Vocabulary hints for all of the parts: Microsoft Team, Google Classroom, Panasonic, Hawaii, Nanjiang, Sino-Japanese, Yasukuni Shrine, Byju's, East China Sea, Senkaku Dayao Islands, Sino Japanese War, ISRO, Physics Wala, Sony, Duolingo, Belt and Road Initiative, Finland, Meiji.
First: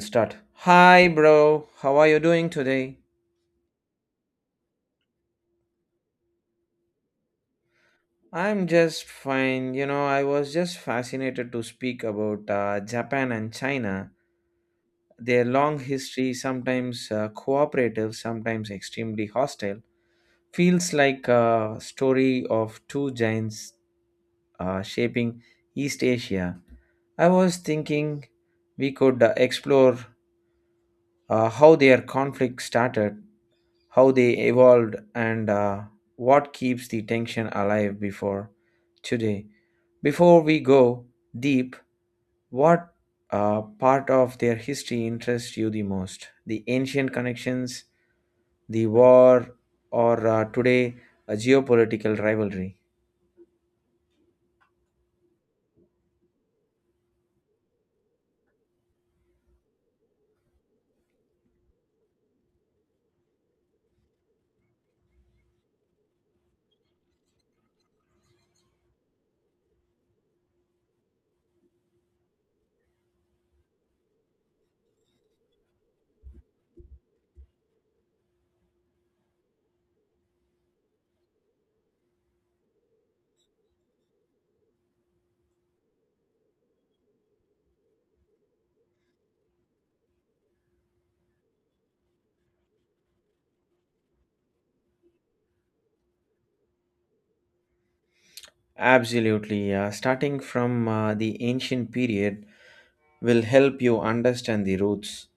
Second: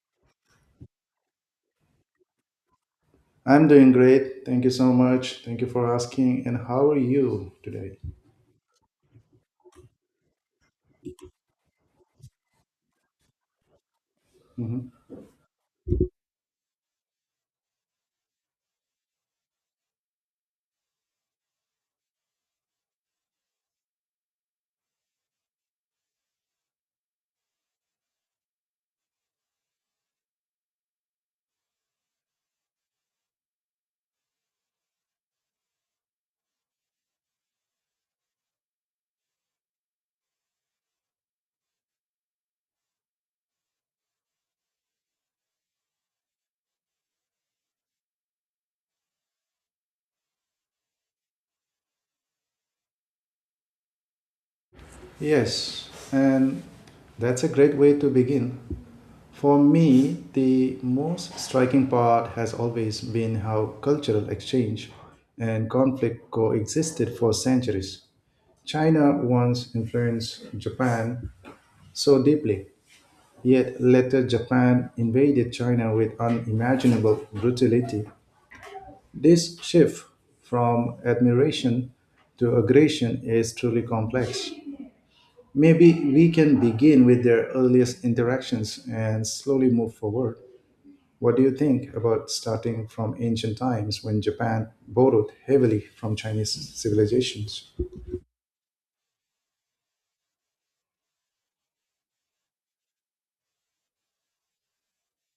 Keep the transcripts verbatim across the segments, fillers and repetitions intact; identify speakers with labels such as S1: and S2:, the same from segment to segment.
S1: Start. Hi, bro. How are you doing today?
S2: I'm doing great. Thank you so much. Thank you for asking. And how are you today?
S1: I'm just fine. You know, I was just fascinated to speak about uh, Japan and China.
S2: Mhm.
S1: Their long history, sometimes uh, cooperative, sometimes extremely hostile, feels like a story of two giants uh, shaping East Asia. I was thinking we could uh, explore uh, how their conflict started, how they evolved, and uh, what keeps the tension alive before today. Before we go deep, what uh, part of their history interests you the most? The ancient connections, the war, or uh, today a geopolitical rivalry?
S2: Yes, and that's a great way to begin. For me, the most striking part has always been how cultural exchange and conflict coexisted for centuries. China once influenced Japan so deeply, yet later Japan invaded China with unimaginable brutality. This shift from admiration to aggression is truly complex. Maybe we can begin with their earliest interactions and slowly move forward. What do you think about starting from ancient times when Japan borrowed heavily from Chinese civilizations?
S1: Absolutely. Uh, starting from uh, the ancient period, will help you understand the roots.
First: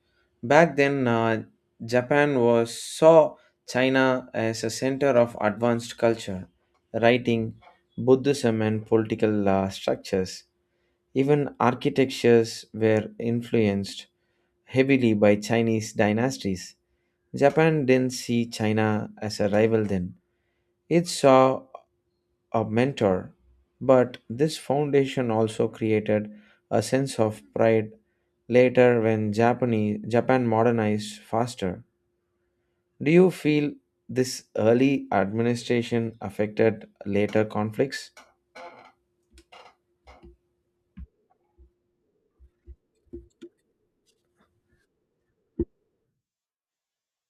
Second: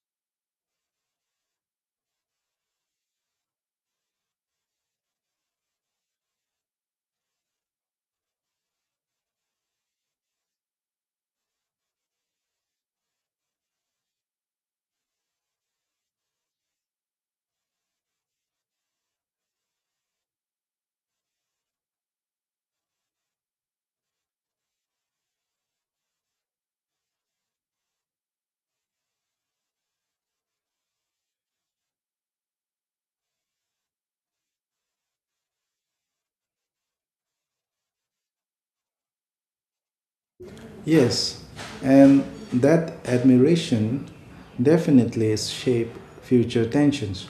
S1: Back then, uh, Japan was saw China as a center of advanced culture, writing, Buddhism, and political uh, structures. Even architectures were influenced heavily by Chinese dynasties. Japan didn't see China as a rival then. It saw a mentor, but this foundation also created a sense of pride later when Japanese, Japan modernized faster. Do you feel this early administration affected later conflicts?
S2: Yes, and that admiration definitely shaped future tensions.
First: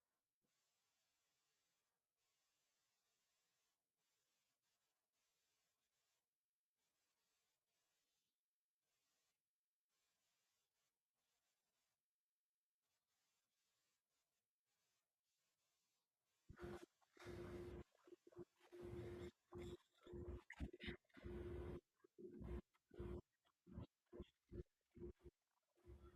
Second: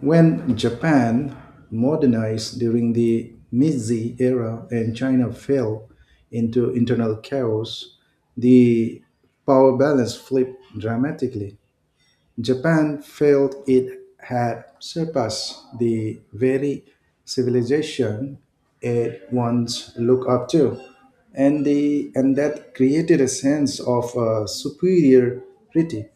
S2: When Japan modernized during the Meiji era and China fell into internal chaos, the power balance flipped dramatically. Japan felt it had surpassed the very civilization it once looked up to, and, the, and that created a sense of uh, superiority.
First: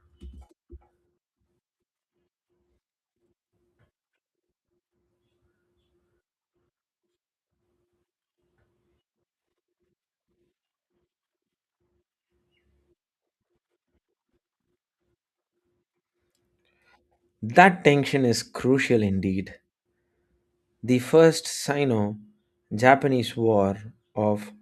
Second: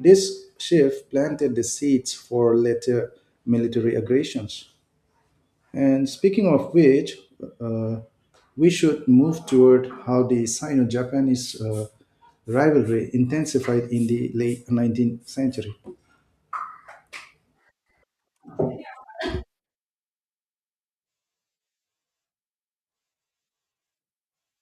S2: This shift planted the seeds for later military aggressions. And speaking of which, uh, we should move toward how the Sino Japanese uh, rivalry intensified in the late nineteenth century.
S1: That tension is crucial indeed. The first Sino Japanese War of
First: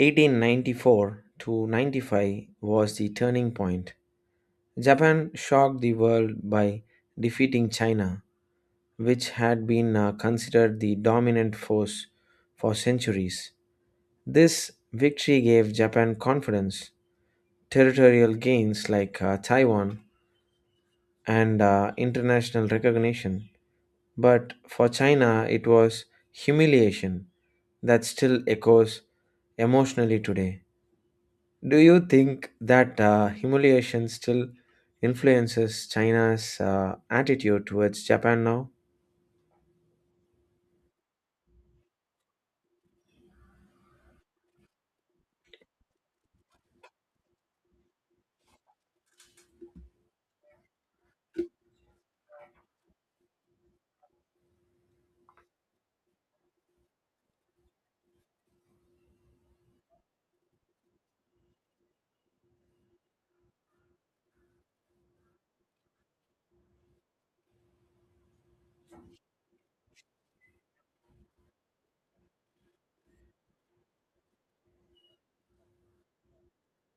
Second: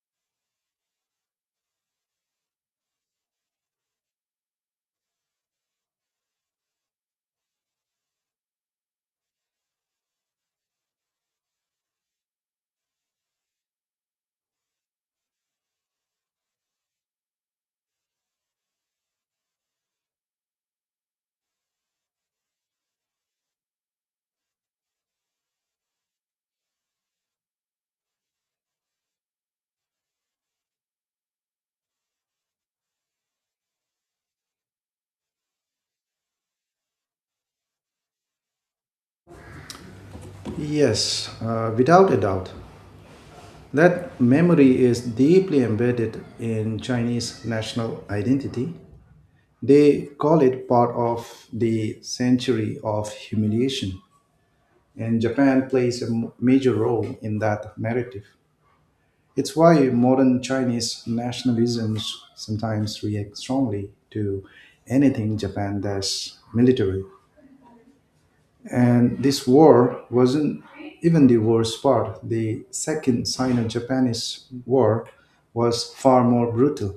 S1: eighteen ninety-four to ninety-five was the turning point. Japan shocked the world by defeating China, which had been uh, considered the dominant force for centuries. This victory gave Japan confidence, territorial gains like uh, Taiwan, and uh, international recognition. But for China, it was humiliation that still echoes emotionally today. Do you think that uh, humiliation still influences China's uh, attitude towards Japan now?
S2: Yes, uh, without a doubt. That memory is deeply embedded in Chinese national identity. They call it part of the century of humiliation, and Japan plays a m- major role in that narrative. It's why modern Chinese nationalisms sometimes react strongly to anything Japan does military. And this war wasn't even the worst part. The second Sino Japanese War was far more brutal.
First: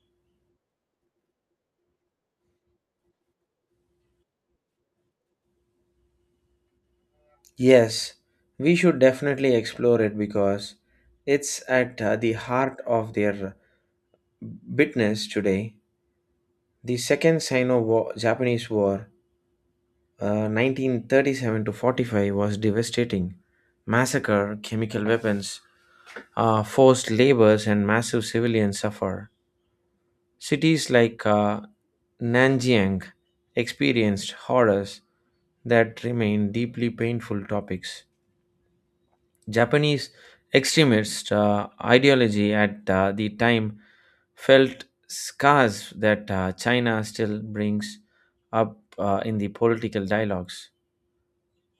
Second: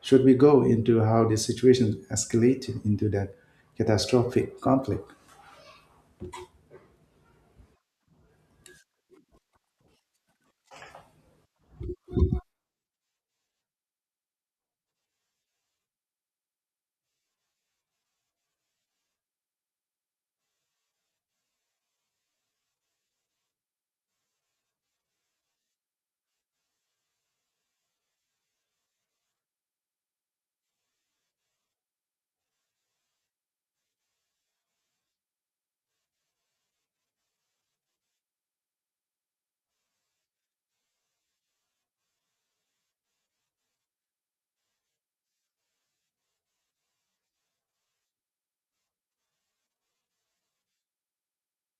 S2: Should we go into how the situation escalated into that catastrophic conflict?
S1: Yes, we should definitely explore it because it's at uh, the heart of their business today. The Second Sino Japanese War, uh, nineteen thirty-seven to forty-five, was devastating. Massacre, chemical weapons, uh, forced labors, and massive civilian suffer. Cities like uh, Nanjiang experienced horrors that remain deeply painful topics. Japanese extremist uh, ideology at uh, the time felt scars that uh, China still brings up uh, in the political dialogues.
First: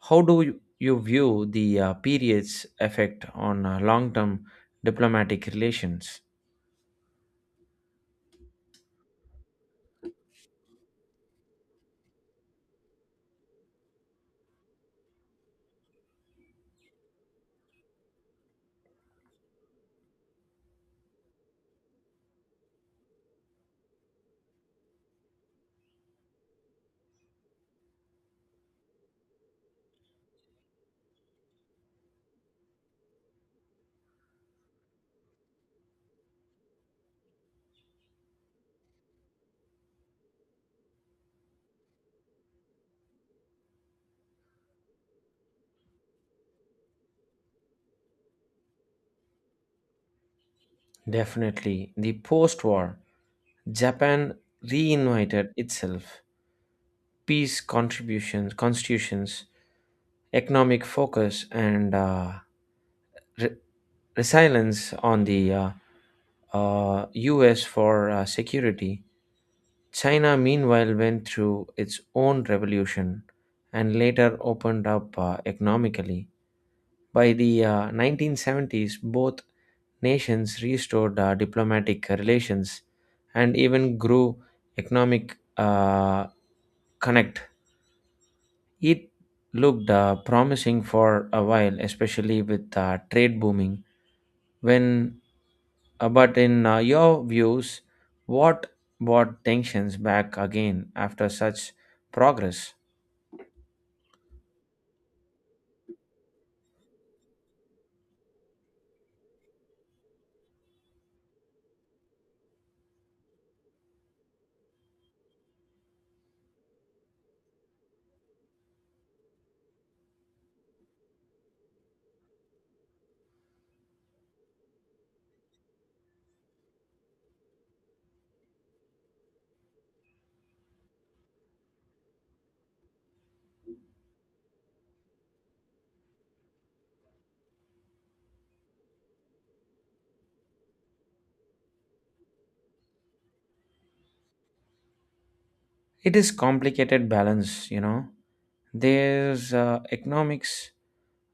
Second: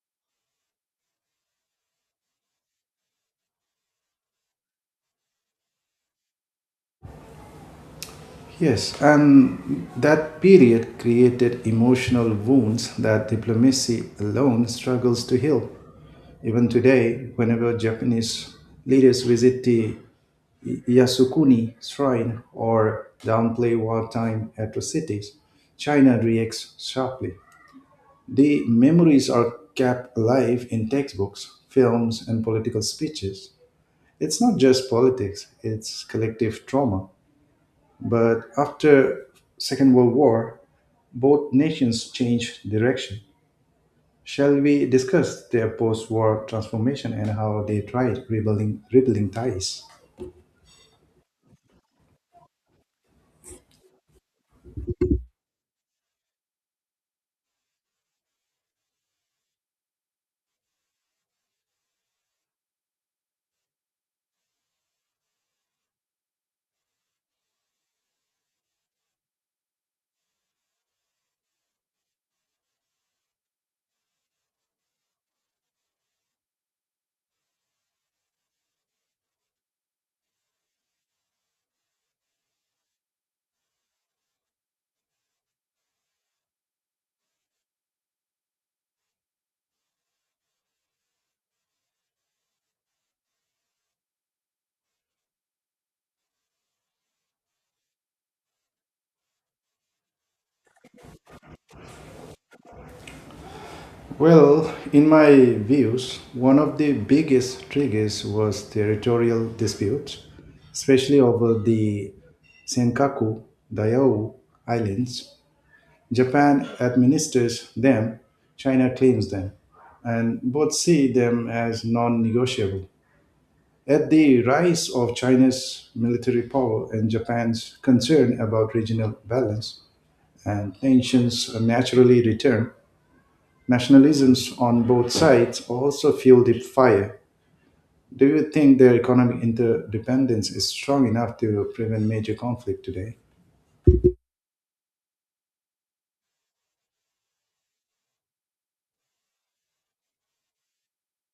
S1: How do you you view the uh, period's effect on uh, long term diplomatic relations?
S2: Yes, and that period created emotional wounds that diplomacy alone struggles to heal. Even today, whenever Japanese leaders visit the Yasukuni Shrine or downplay wartime atrocities, China reacts sharply. The memories are kept alive in textbooks, films, and political speeches. It's not just politics, it's collective trauma. But after Second World War, both nations changed direction. Shall we discuss their post-war transformation and how they tried rebuilding, rebuilding ties?
S1: Definitely. The post war, Japan reinvited itself. Peace contributions, constitutions, economic focus, and uh, re- resilience on the uh, uh, U S for uh, security, China meanwhile went through its own revolution and later opened up uh, economically. By the uh, nineteen seventies, both nations restored uh, diplomatic relations and even grew economic uh, connect. It looked uh, promising for a while, especially with uh, trade booming. When uh, but in uh, your views, what brought tensions back again after such progress?
S2: Well, in my views, one of the biggest triggers was territorial disputes, especially over the Senkaku Dayao Islands. Japan administers them, China claims them, and both see them as non negotiable. At the rise of China's military power and Japan's concern about regional balance, and tensions naturally return. Nationalisms on both sides also fuel the fire. Do you think their economic interdependence is strong enough to prevent major conflict today?
S1: It is complicated balance, you know. There's uh, economics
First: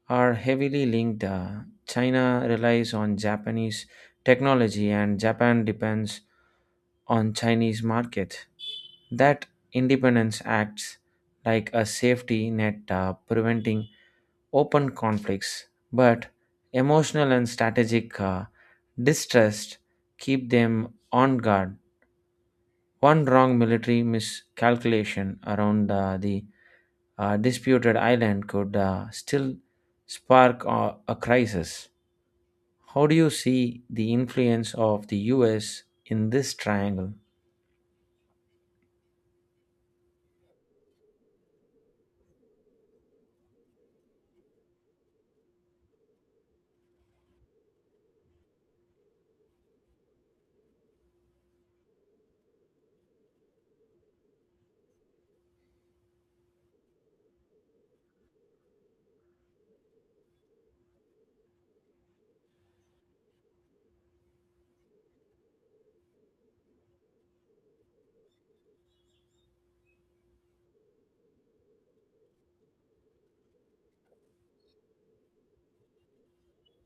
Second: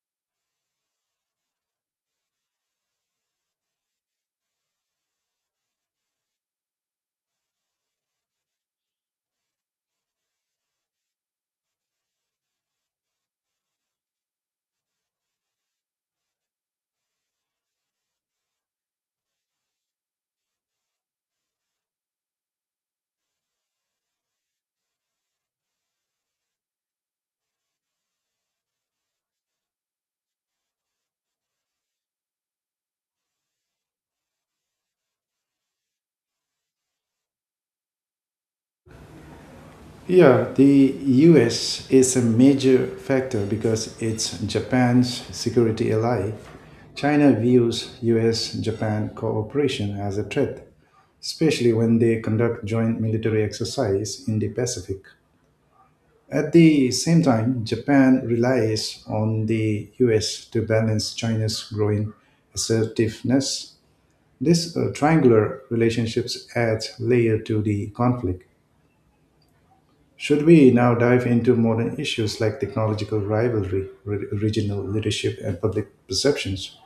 S1: are heavily linked. uh, China relies on Japanese technology, and Japan depends on Chinese market. That independence acts like a safety net, uh, preventing open conflicts, but emotional and strategic uh, distrust keep them on guard. One wrong military miscalculation around uh, the uh, disputed island could uh, still spark uh, a crisis. How do you see the influence of the U S in this triangle?
S2: Yeah, the U S is a major factor because it's Japan's security ally. China views U S Japan cooperation as a threat, especially when they conduct joint military exercise in the Pacific. At the same time, Japan relies on the U S to balance China's growing assertiveness. This uh, triangular relationships adds layer to the conflict. Should we now dive into modern issues like technological rivalry, re- regional leadership, and public perceptions?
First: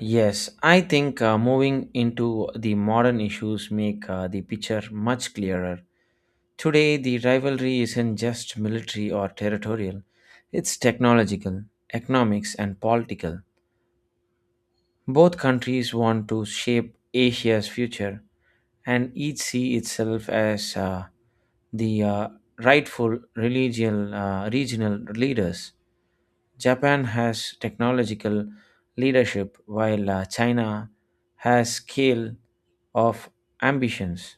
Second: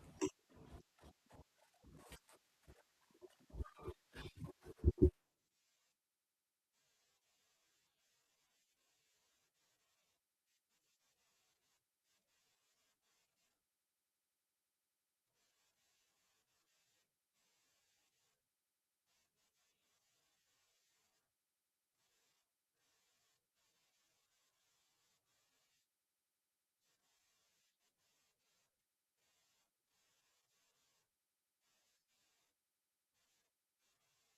S1: Yes, I think uh, moving into the modern issues make uh, the picture much clearer. Today, the rivalry isn't just military or territorial, it's technological, economics, and political. Both countries want to shape Asia's future, and each see itself as uh, the uh, rightful religion, uh, regional leaders. Japan has technological leadership, while uh, China has scale of ambitions.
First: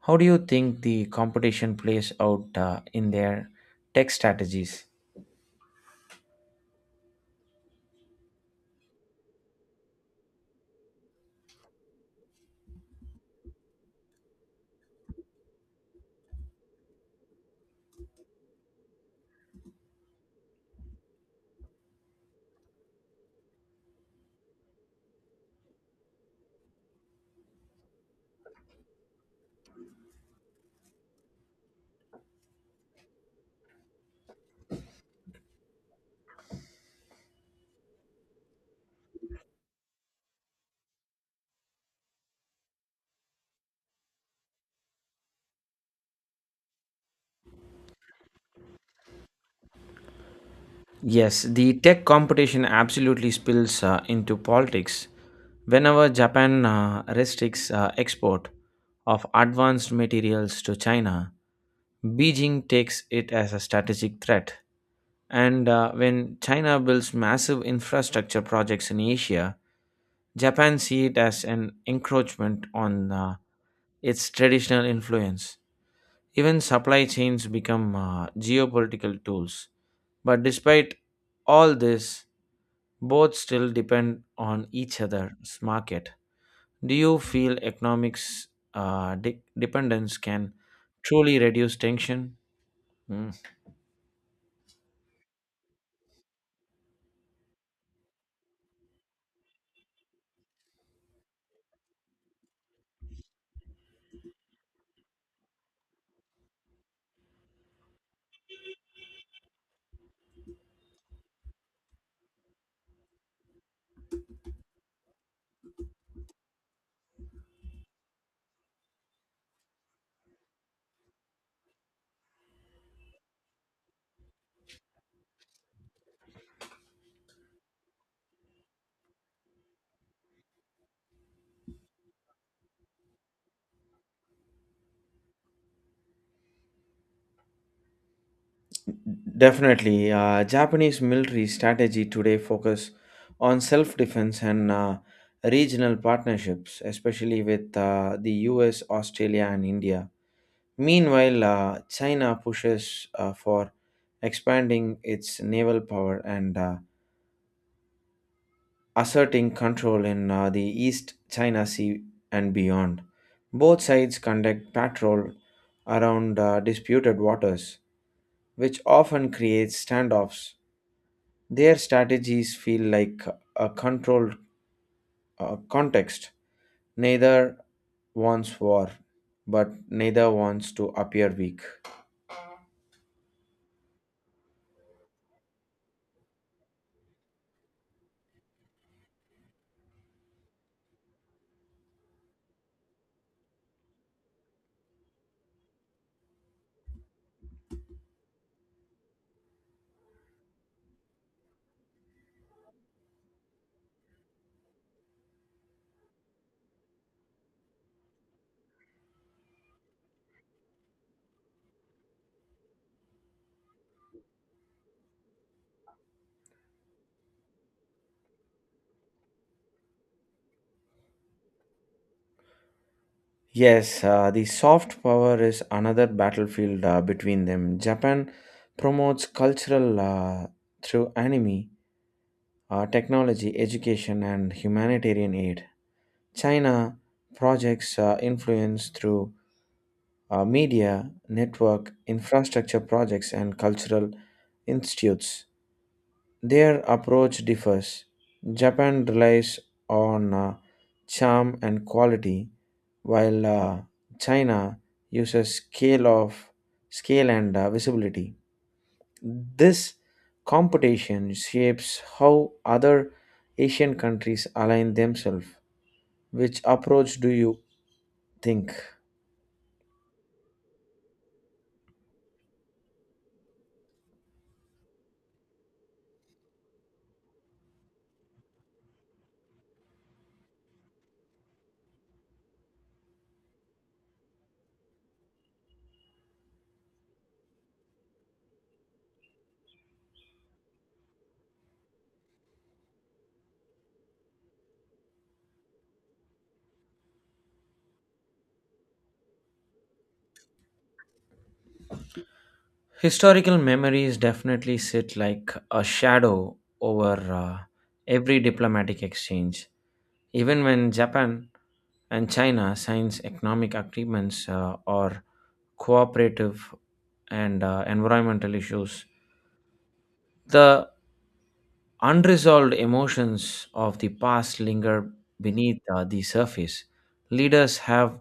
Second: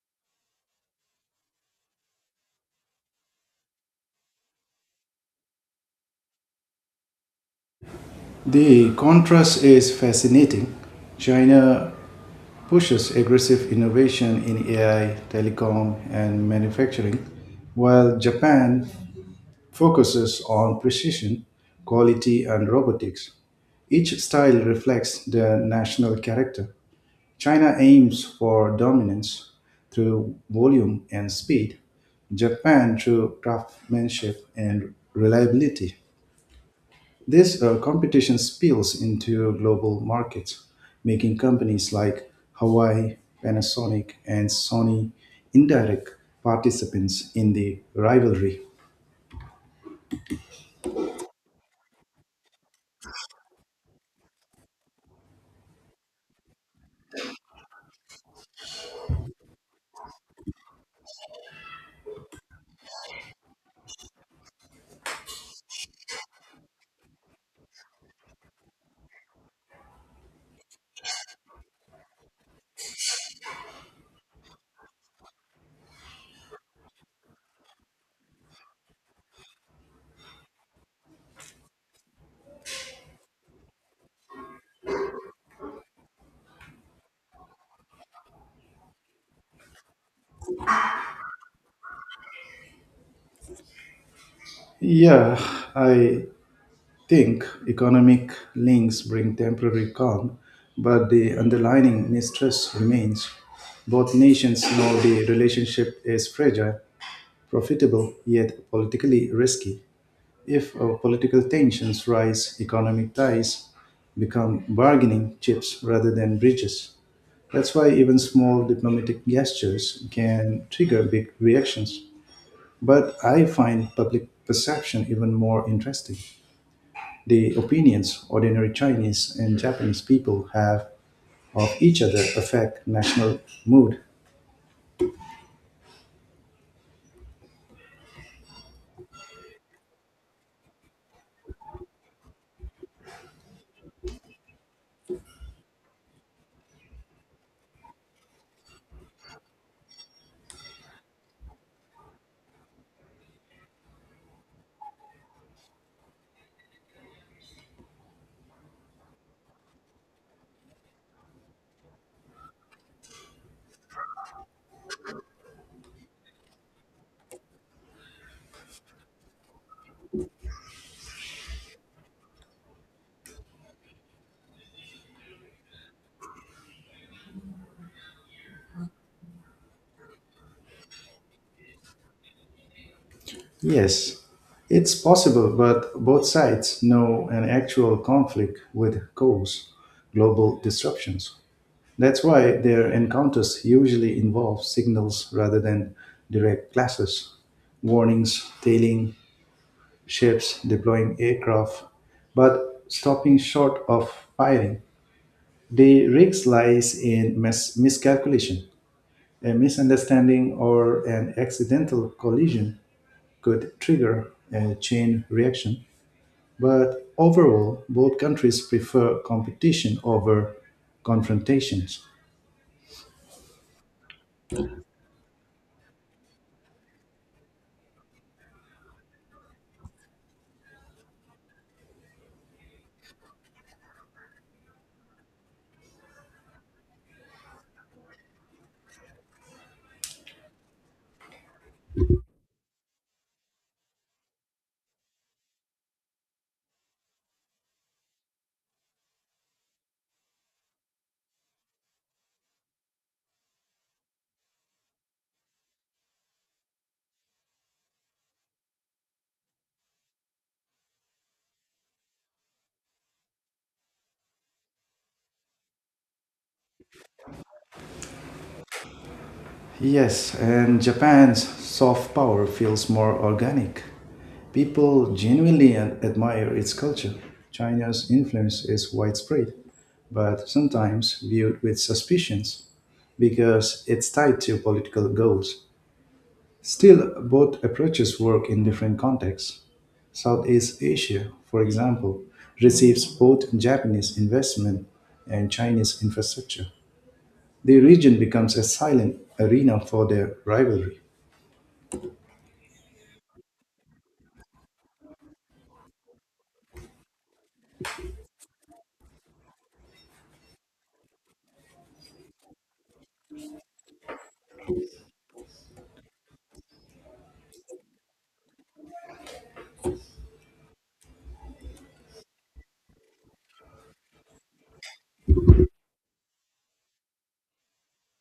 S1: How do you think the competition plays out uh, in their tech strategies?
S2: The contrast is fascinating. China pushes aggressive innovation in A I, telecom, and manufacturing, while Japan focuses on precision, quality, and robotics. Each style reflects their national character. China aims for dominance through volume and speed, Japan through craftsmanship and reliability. This uh, competition spills into global markets, making companies like Hawaii, Panasonic, and Sony indirect participants in the rivalry.
S1: Yes, the tech competition absolutely spills uh, into politics. Whenever Japan uh, restricts uh, export of advanced materials to China, Beijing takes it as a strategic threat. And uh, when China builds massive infrastructure projects in Asia, Japan sees it as an encroachment on uh, its traditional influence. Even supply chains become uh, geopolitical tools. But despite all this, both still depend on each other's market. Do you feel economics uh, de- dependence can truly reduce tension? Mm.
S2: Yeah, I think economic links bring temporary calm, but the underlying mistrust remains. Both nations know the relationship is fragile, profitable, yet politically risky. If uh, political tensions rise, economic ties become bargaining chips rather than bridges. That's why even small diplomatic gestures can trigger big reactions. But I find public perception even more interesting. The opinions ordinary Chinese and Japanese people have of each other affect national mood.
S1: Definitely. Uh, Japanese military strategy today focus on self-defense and uh, regional partnerships, especially with uh, the U S, Australia, and India. Meanwhile, uh, China pushes uh, for expanding its naval power and uh, asserting control in uh, the East China Sea and beyond. Both sides conduct patrol around uh, disputed waters, which often creates standoffs. Their strategies feel like a controlled uh, context. Neither wants war, but neither wants to appear weak.
S2: Yes, it's possible, but both sides know an actual conflict would cause global disruptions. That's why their encounters usually involve signals rather than direct clashes, warnings, tailing ships, deploying aircraft, but stopping short of firing. The risk lies in mis- miscalculation. A misunderstanding or an accidental collision could trigger a chain reaction, but overall, both countries prefer competition over confrontations.
S1: Yes, uh, the soft power is another battlefield uh, between them. Japan promotes cultural uh, through anime, uh, technology, education, and humanitarian aid. China projects uh, influence through uh, media, network, infrastructure projects, and cultural institutes. Their approach differs. Japan relies on uh, charm and quality, while uh, China uses scale of scale and uh, visibility. This competition shapes how other Asian countries align themselves. Which approach do you think?
S2: Yes, and Japan's soft power feels more organic. People genuinely ad- admire its culture. China's influence is widespread, but sometimes viewed with suspicion, because it's tied to political goals. Still, both approaches work in different contexts. Southeast Asia, for example, receives both Japanese investment and Chinese infrastructure. The region becomes a silent arena for their rivalry.
S1: Historical memories definitely sit like a shadow over uh, every diplomatic exchange. Even when Japan and China signs economic agreements uh, or cooperative and uh, environmental issues, the unresolved emotions of the past linger beneath uh, the surface. Leaders have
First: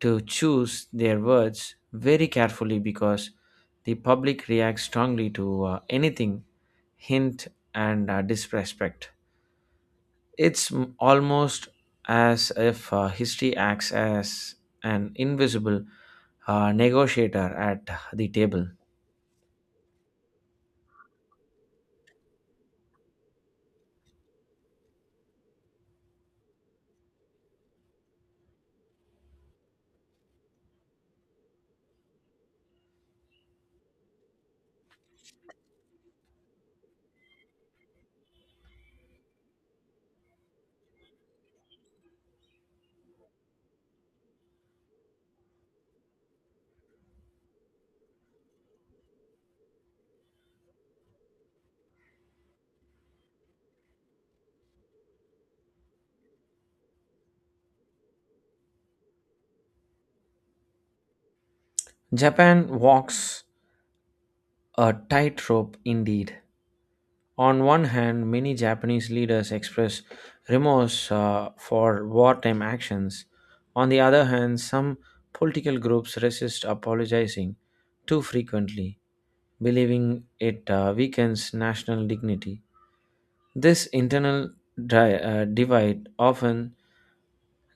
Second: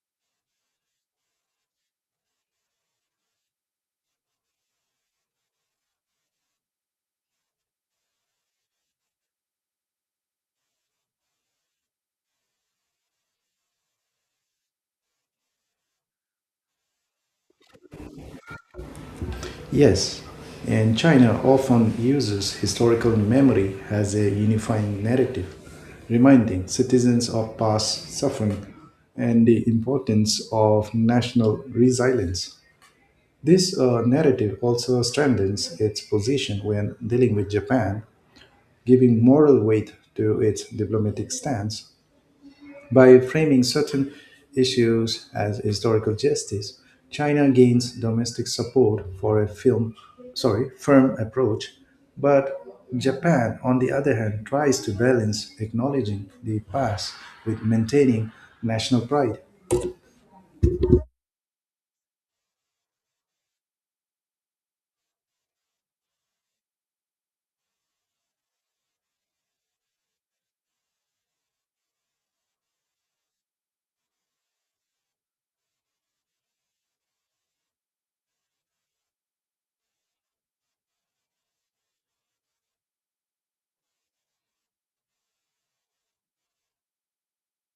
S1: to choose their words very carefully because the public reacts strongly to uh, anything, hint, and uh, disrespect. It's m- almost as if uh, history acts as an invisible uh, negotiator at the table.
S2: Yes, and China often uses historical memory as a unifying narrative, reminding citizens of past suffering and the importance of national resilience. This uh, narrative also strengthens its position when dealing with Japan, giving moral weight to its diplomatic stance. By framing certain issues as historical justice, China gains domestic support for a film, sorry, firm approach, but Japan, on the other hand, tries to balance acknowledging the past with maintaining national pride.
S1: Japan walks a tightrope indeed. On one hand, many Japanese leaders express remorse uh, for wartime actions. On the other hand, some political groups resist apologizing too frequently, believing it uh, weakens national dignity. This internal di- uh, divide often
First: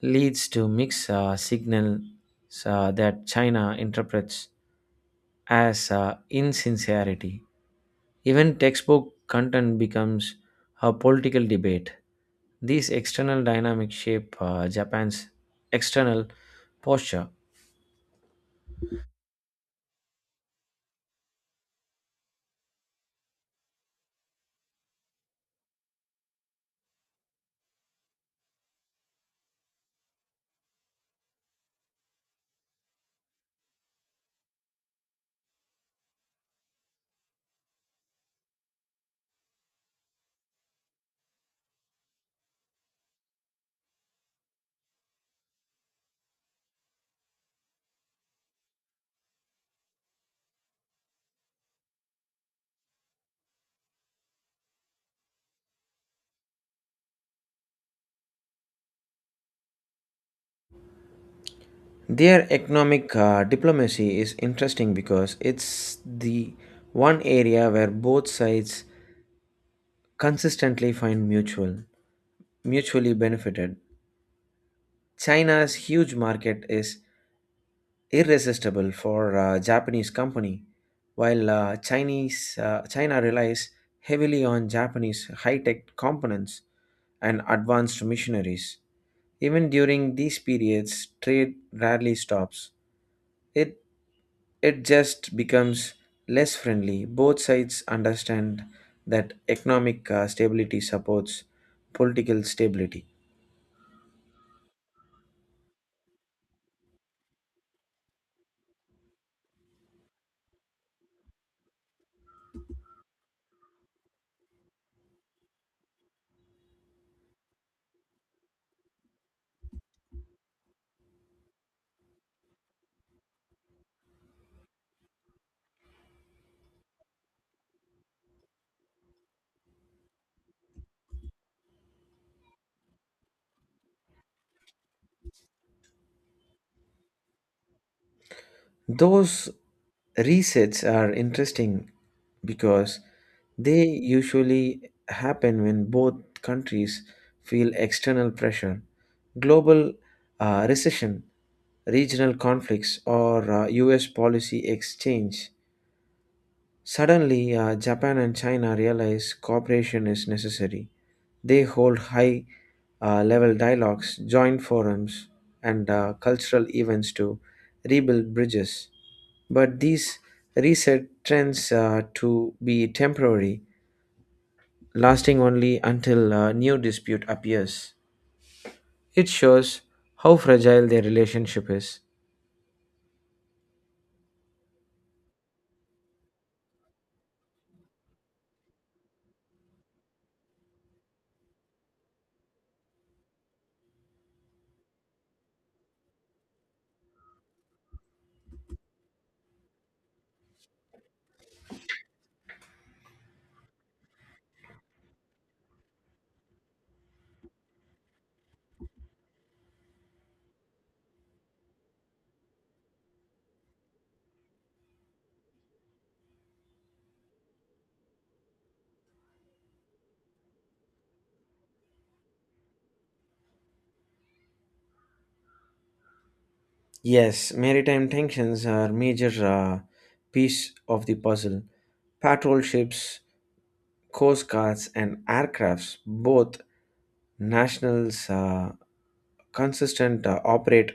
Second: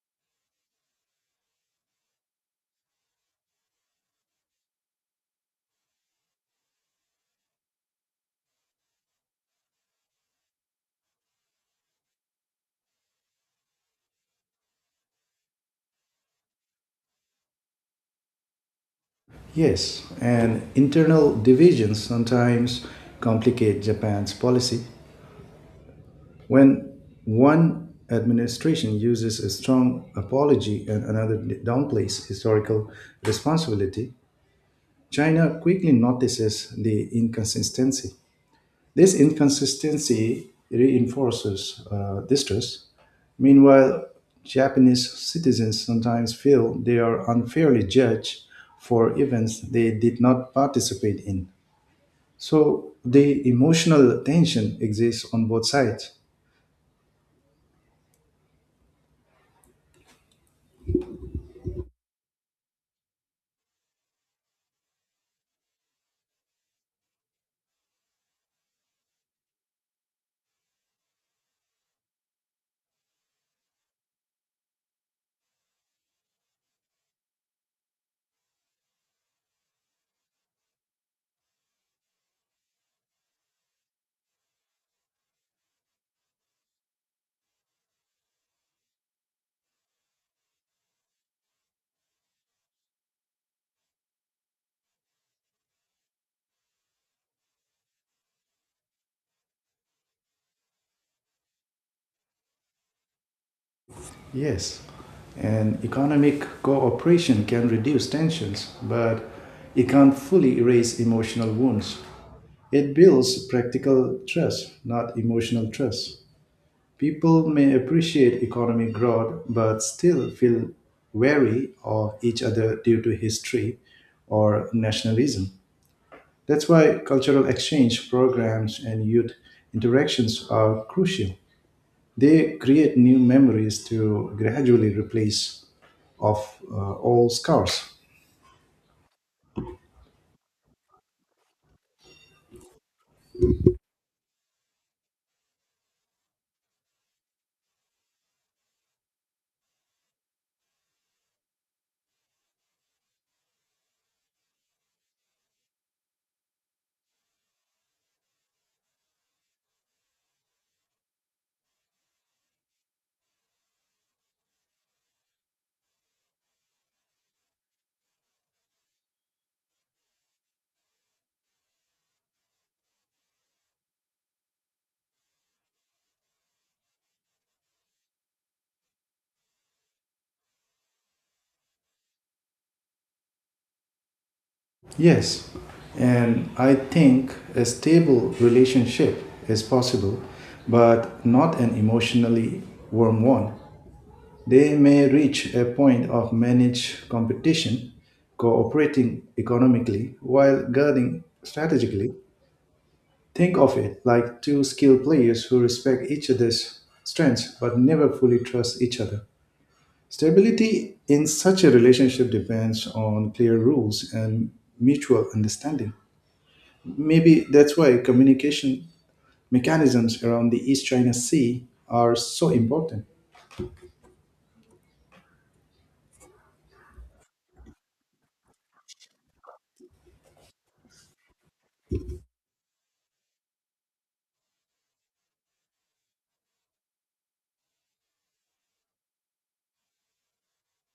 S1: leads to mixed uh, signals uh, that China interprets as uh, insincerity. Even textbook content becomes a political debate. These external dynamics shape uh, Japan's external posture.
S2: Yes, and internal divisions sometimes complicate Japan's policy. When one administration uses a strong apology and another downplays historical responsibility, China quickly notices the inconsistency. This inconsistency reinforces uh, distrust. Meanwhile, Japanese citizens sometimes feel they are unfairly judged for events they did not participate in. So the emotional tension exists on both sides.
S1: Their economic uh, diplomacy is interesting because it's the one area where both sides consistently find mutual, mutually benefited. China's huge market is irresistible for uh, Japanese company, while uh, Chinese uh, China relies heavily on Japanese high-tech components and advanced missionaries. Even during these periods, trade rarely stops. It, it just becomes less friendly. Both sides understand that economic uh, stability supports political stability.
S2: Yes, and economic cooperation can reduce tensions, but it can't fully erase emotional wounds. It builds practical trust, not emotional trust. People may appreciate economic growth, but still feel wary of each other due to history or nationalism. That's why cultural exchange programs and youth interactions are crucial. They create new memories to gradually replace of uh, all scars.
S1: Those resets are interesting because they usually happen when both countries feel external pressure. Global uh, recession, regional conflicts, or uh, U S policy exchange. Suddenly, uh, Japan and China realize cooperation is necessary. They hold high uh, level dialogues, joint forums, and uh, cultural events to rebuild bridges. But these reset trends uh, to be temporary, lasting only until a new dispute appears. It shows how fragile their relationship is.
S2: Yes, and I think a stable relationship is possible, but not an emotionally warm one. They may reach a point of managed competition, cooperating economically while guarding strategically. Think of it like two skilled players who respect each other's strengths but never fully trust each other. Stability in such a relationship depends on clear rules and mutual understanding. Maybe that's why communication mechanisms around the East China Sea are so important.
S1: Yes, maritime tensions are major uh, piece of the puzzle. Patrol ships, coast guards, and aircrafts, both nationals, uh, consistent uh, operate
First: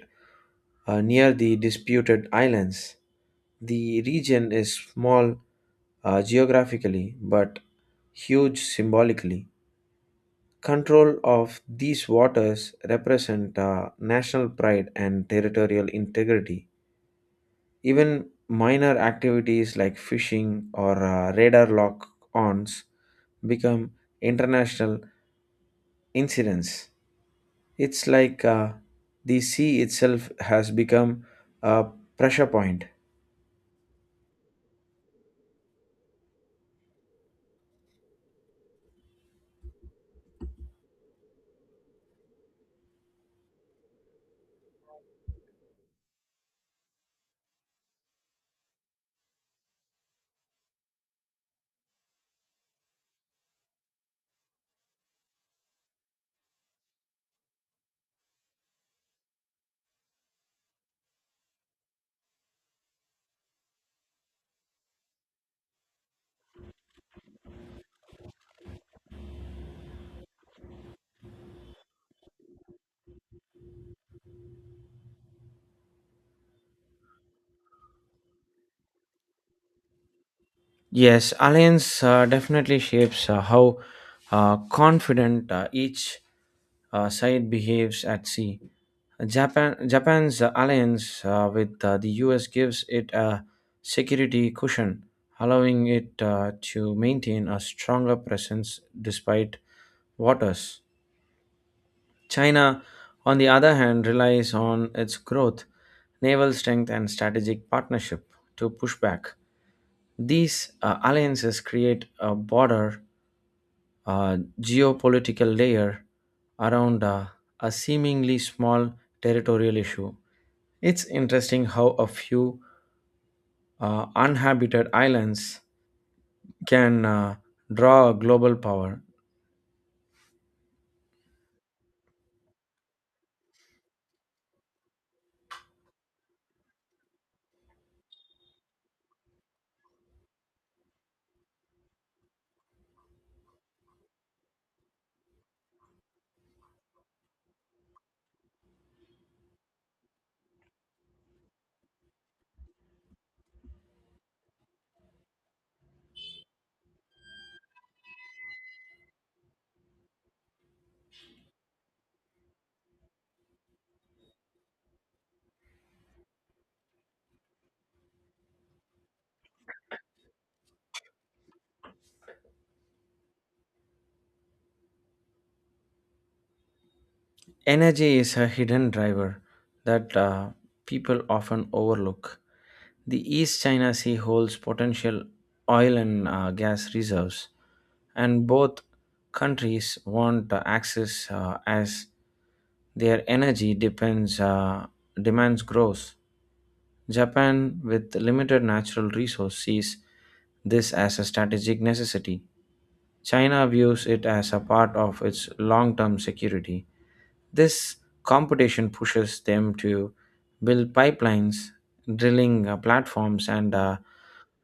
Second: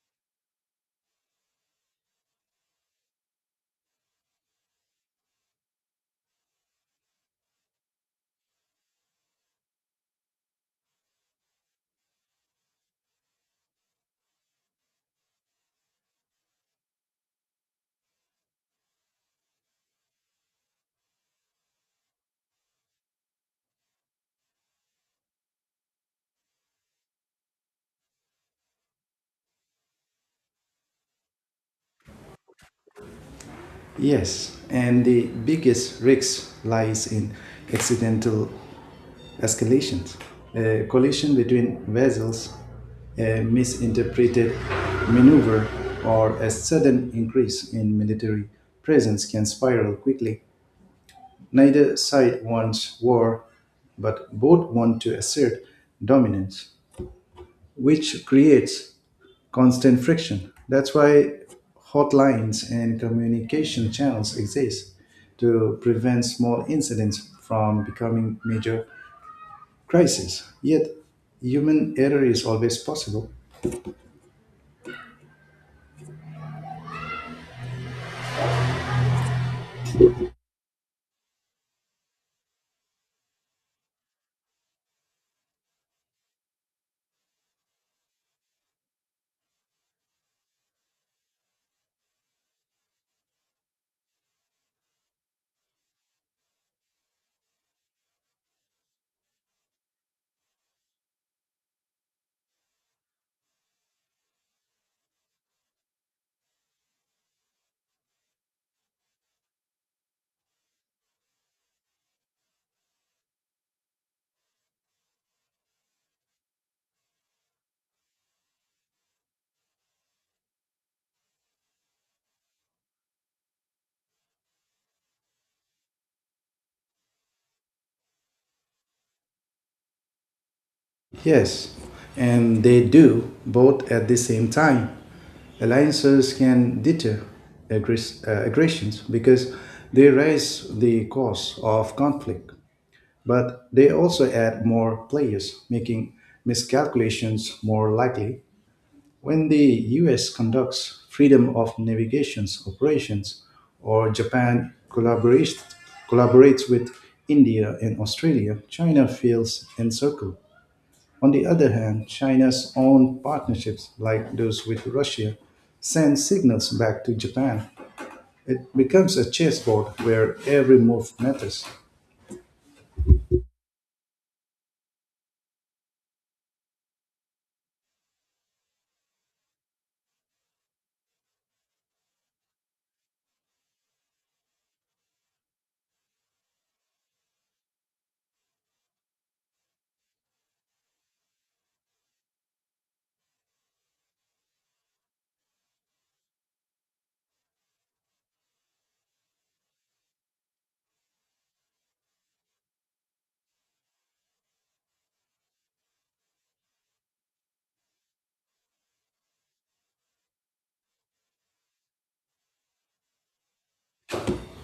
S1: uh, near the disputed islands. The region is small uh, geographically but huge symbolically. Control of these waters represent uh, national pride and territorial integrity. Even minor activities like fishing or uh, radar lock-ons become international incidents. It's like uh, the sea itself has become a pressure point.
S2: Yes, and the biggest risk lies in accidental escalations, a collision between vessels, a misinterpreted maneuver, or a sudden increase in military presence can spiral quickly. Neither side wants war, but both want to assert dominance, which creates constant friction. That's why hotlines and communication channels exist to prevent small incidents from becoming major crises. Yet, human error is always possible.
S1: Yes, alliance uh, definitely shapes uh, how uh, confident uh, each uh, side behaves at sea. Japan, Japan's uh, alliance uh, with uh, the U S gives it a security cushion, allowing it uh, to maintain a stronger presence despite waters. China, on the other hand, relies on its growth, naval strength, and strategic partnership to push back. These uh, alliances create a border, uh, geopolitical layer around uh, a seemingly small territorial issue. It's interesting how a few uh, uninhabited islands can uh, draw a global power.
S2: Yes, and they do both at the same time. Alliances can deter aggress- uh, aggressions because they raise the cost of conflict, but they also add more players, making miscalculations more likely. When the U S conducts freedom of navigations operations, or Japan collaborates, collaborates with India and Australia, China feels encircled. On the other hand, China's own partnerships, like those with Russia, send signals back to Japan. It becomes a chessboard where every move matters.
S1: Energy is a hidden driver that uh, people often overlook. The East China Sea holds potential oil and uh, gas reserves, and both countries want uh, access uh, as their energy depends uh, demands grows. Japan, with limited natural resource, sees this as a strategic necessity. China views it as a part of its long term security. This competition pushes them to build pipelines, drilling uh, platforms, and uh,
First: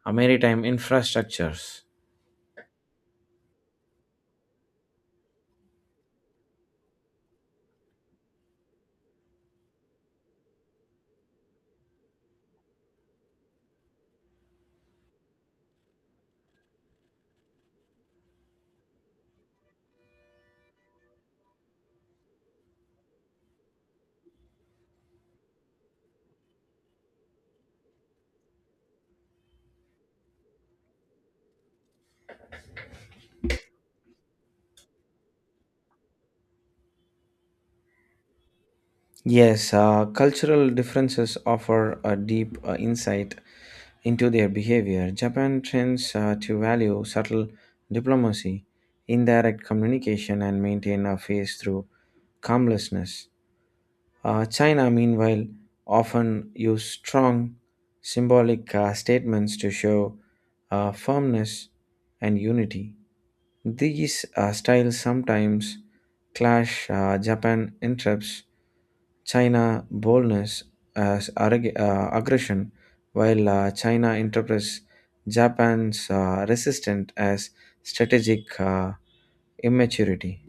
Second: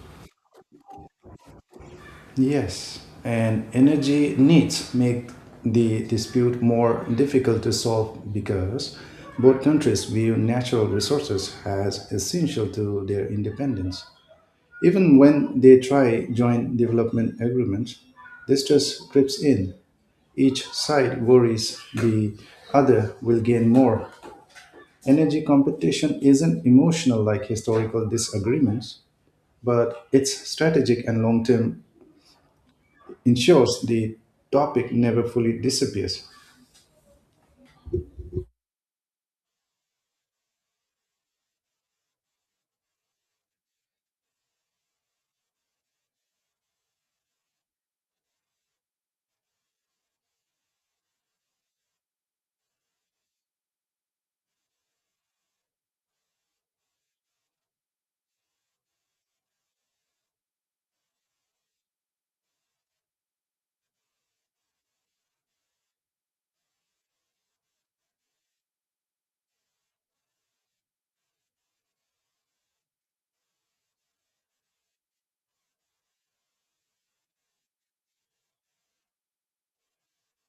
S1: uh, maritime infrastructures.
S2: Yes, and energy needs make the dispute more difficult to solve because both countries view natural resources as essential to their independence. Even when they try joint development agreements, distrust creeps in. Each side worries the other will gain more. Energy competition isn't emotional like historical disagreements, but it's strategic and long term, ensures the topic never fully disappears.
S1: Yes, uh, cultural differences offer a deep uh, insight into their behavior. Japan trends uh, to value subtle diplomacy, indirect communication, and maintain a face through calmlessness. Uh, China, meanwhile, often use strong symbolic uh, statements to show uh, firmness and unity. These uh, styles sometimes clash. Uh, Japan interrupts China boldness as arrog- uh, aggression, while uh, China interprets Japan's uh, resistance as strategic uh, immaturity.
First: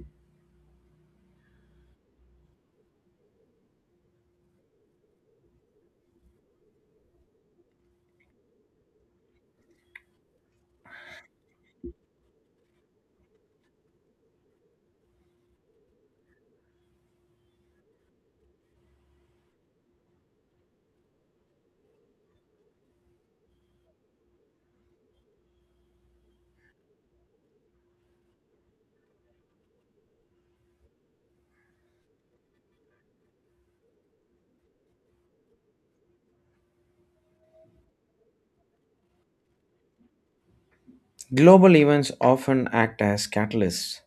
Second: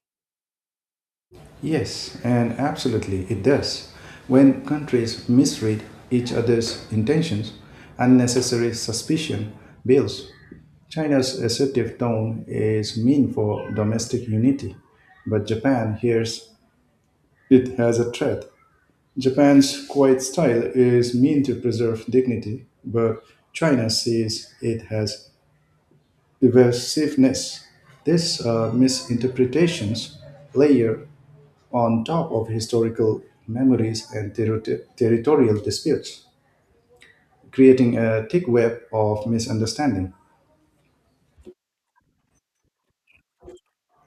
S2: Yes, and absolutely it does. When countries misread each other's intentions, unnecessary suspicion builds. China's assertive tone is mean for domestic unity, but Japan hears it has a threat. Japan's quiet style is meant to preserve dignity, but China sees it as evasiveness. These uh, misinterpretations layer on top of historical memories and terri- territorial disputes, creating a thick web of misunderstanding.
S1: Global events often act as catalysts.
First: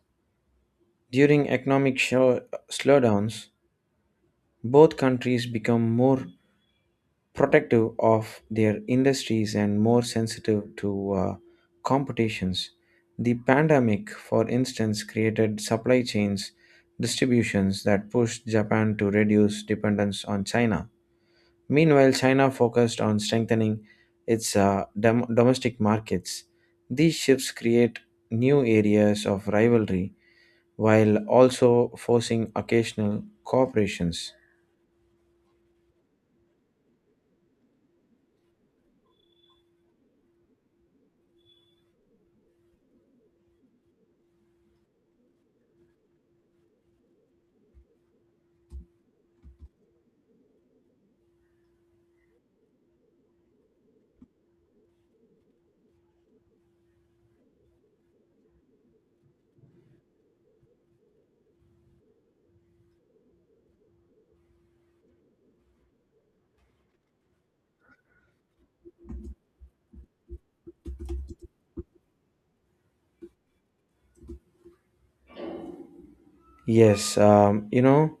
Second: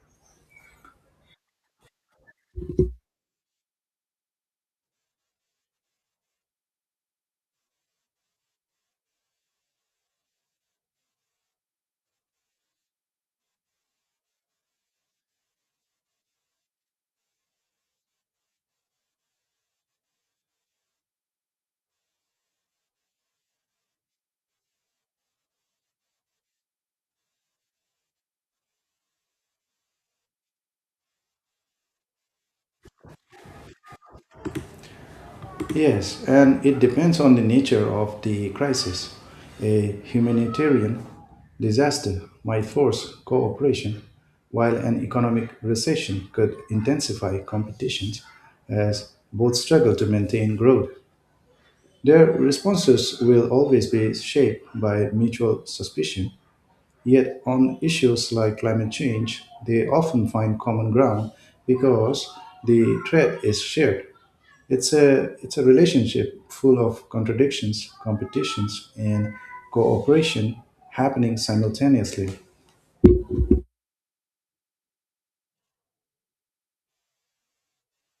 S1: During economic show- slowdowns, both countries become more protective of their industries and more sensitive to uh, competitions. The pandemic, for instance, created supply chains distributions that pushed Japan to reduce dependence on China. Meanwhile, China focused on strengthening its uh, dom- domestic markets. These shifts create new areas of rivalry while also forcing occasional cooperations.
S2: Yes, and it depends on the nature of the crisis. A humanitarian disaster might force cooperation, while an economic recession could intensify competitions as both struggle to maintain growth. Their responses will always be shaped by mutual suspicion. Yet, on issues like climate change, they often find common ground because the threat is shared. It's a, it's a relationship full of contradictions, competitions, and cooperation happening simultaneously.
S1: Yes, um, you know,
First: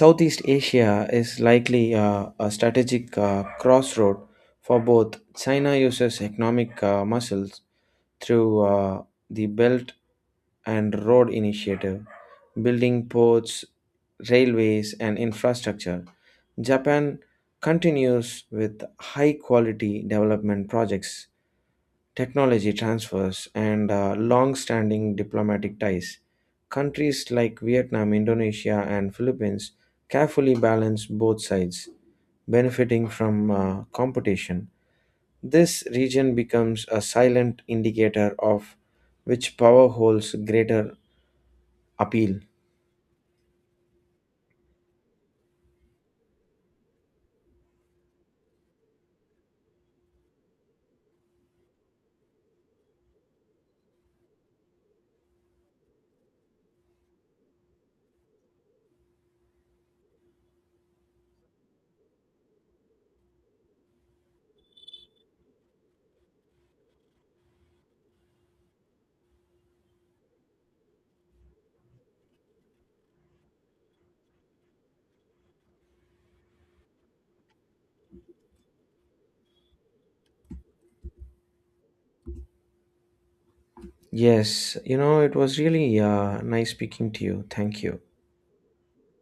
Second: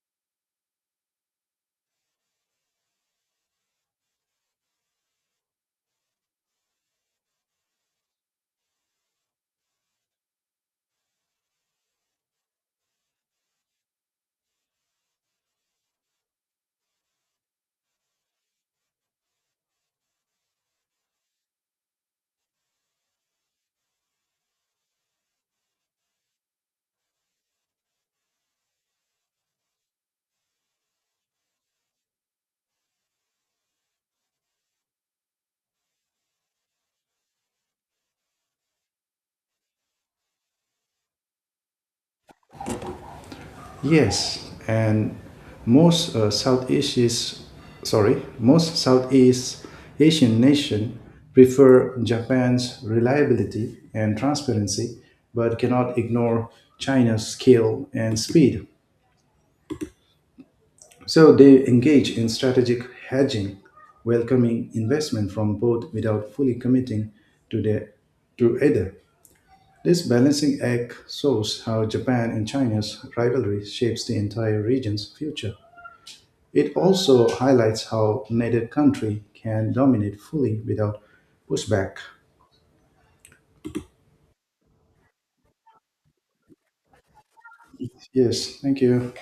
S1: Southeast Asia is likely uh, a strategic uh, crossroad for both. China uses economic uh, muscles through uh, the Belt and Road Initiative, building ports, railways, and infrastructure. Japan continues with high quality development projects, technology transfers, and uh, long standing diplomatic ties. Countries like Vietnam, Indonesia, and Philippines carefully balance both sides, benefiting from uh, competition. This region becomes a silent indicator of which power holds greater appeal.
S2: Yes, and most uh, Southeast is, sorry, most Southeast Asian nation prefer Japan's reliability and transparency, but cannot ignore China's scale and speed. So they engage in strategic hedging, welcoming investment from both without fully committing to their to either. This balancing act shows how Japan and China's rivalry shapes the entire region's future. It also highlights how neither country can dominate fully without pushback.
S1: Yes, you know, it was really uh, nice speaking to you. Thank you.
S2: Yes, thank you.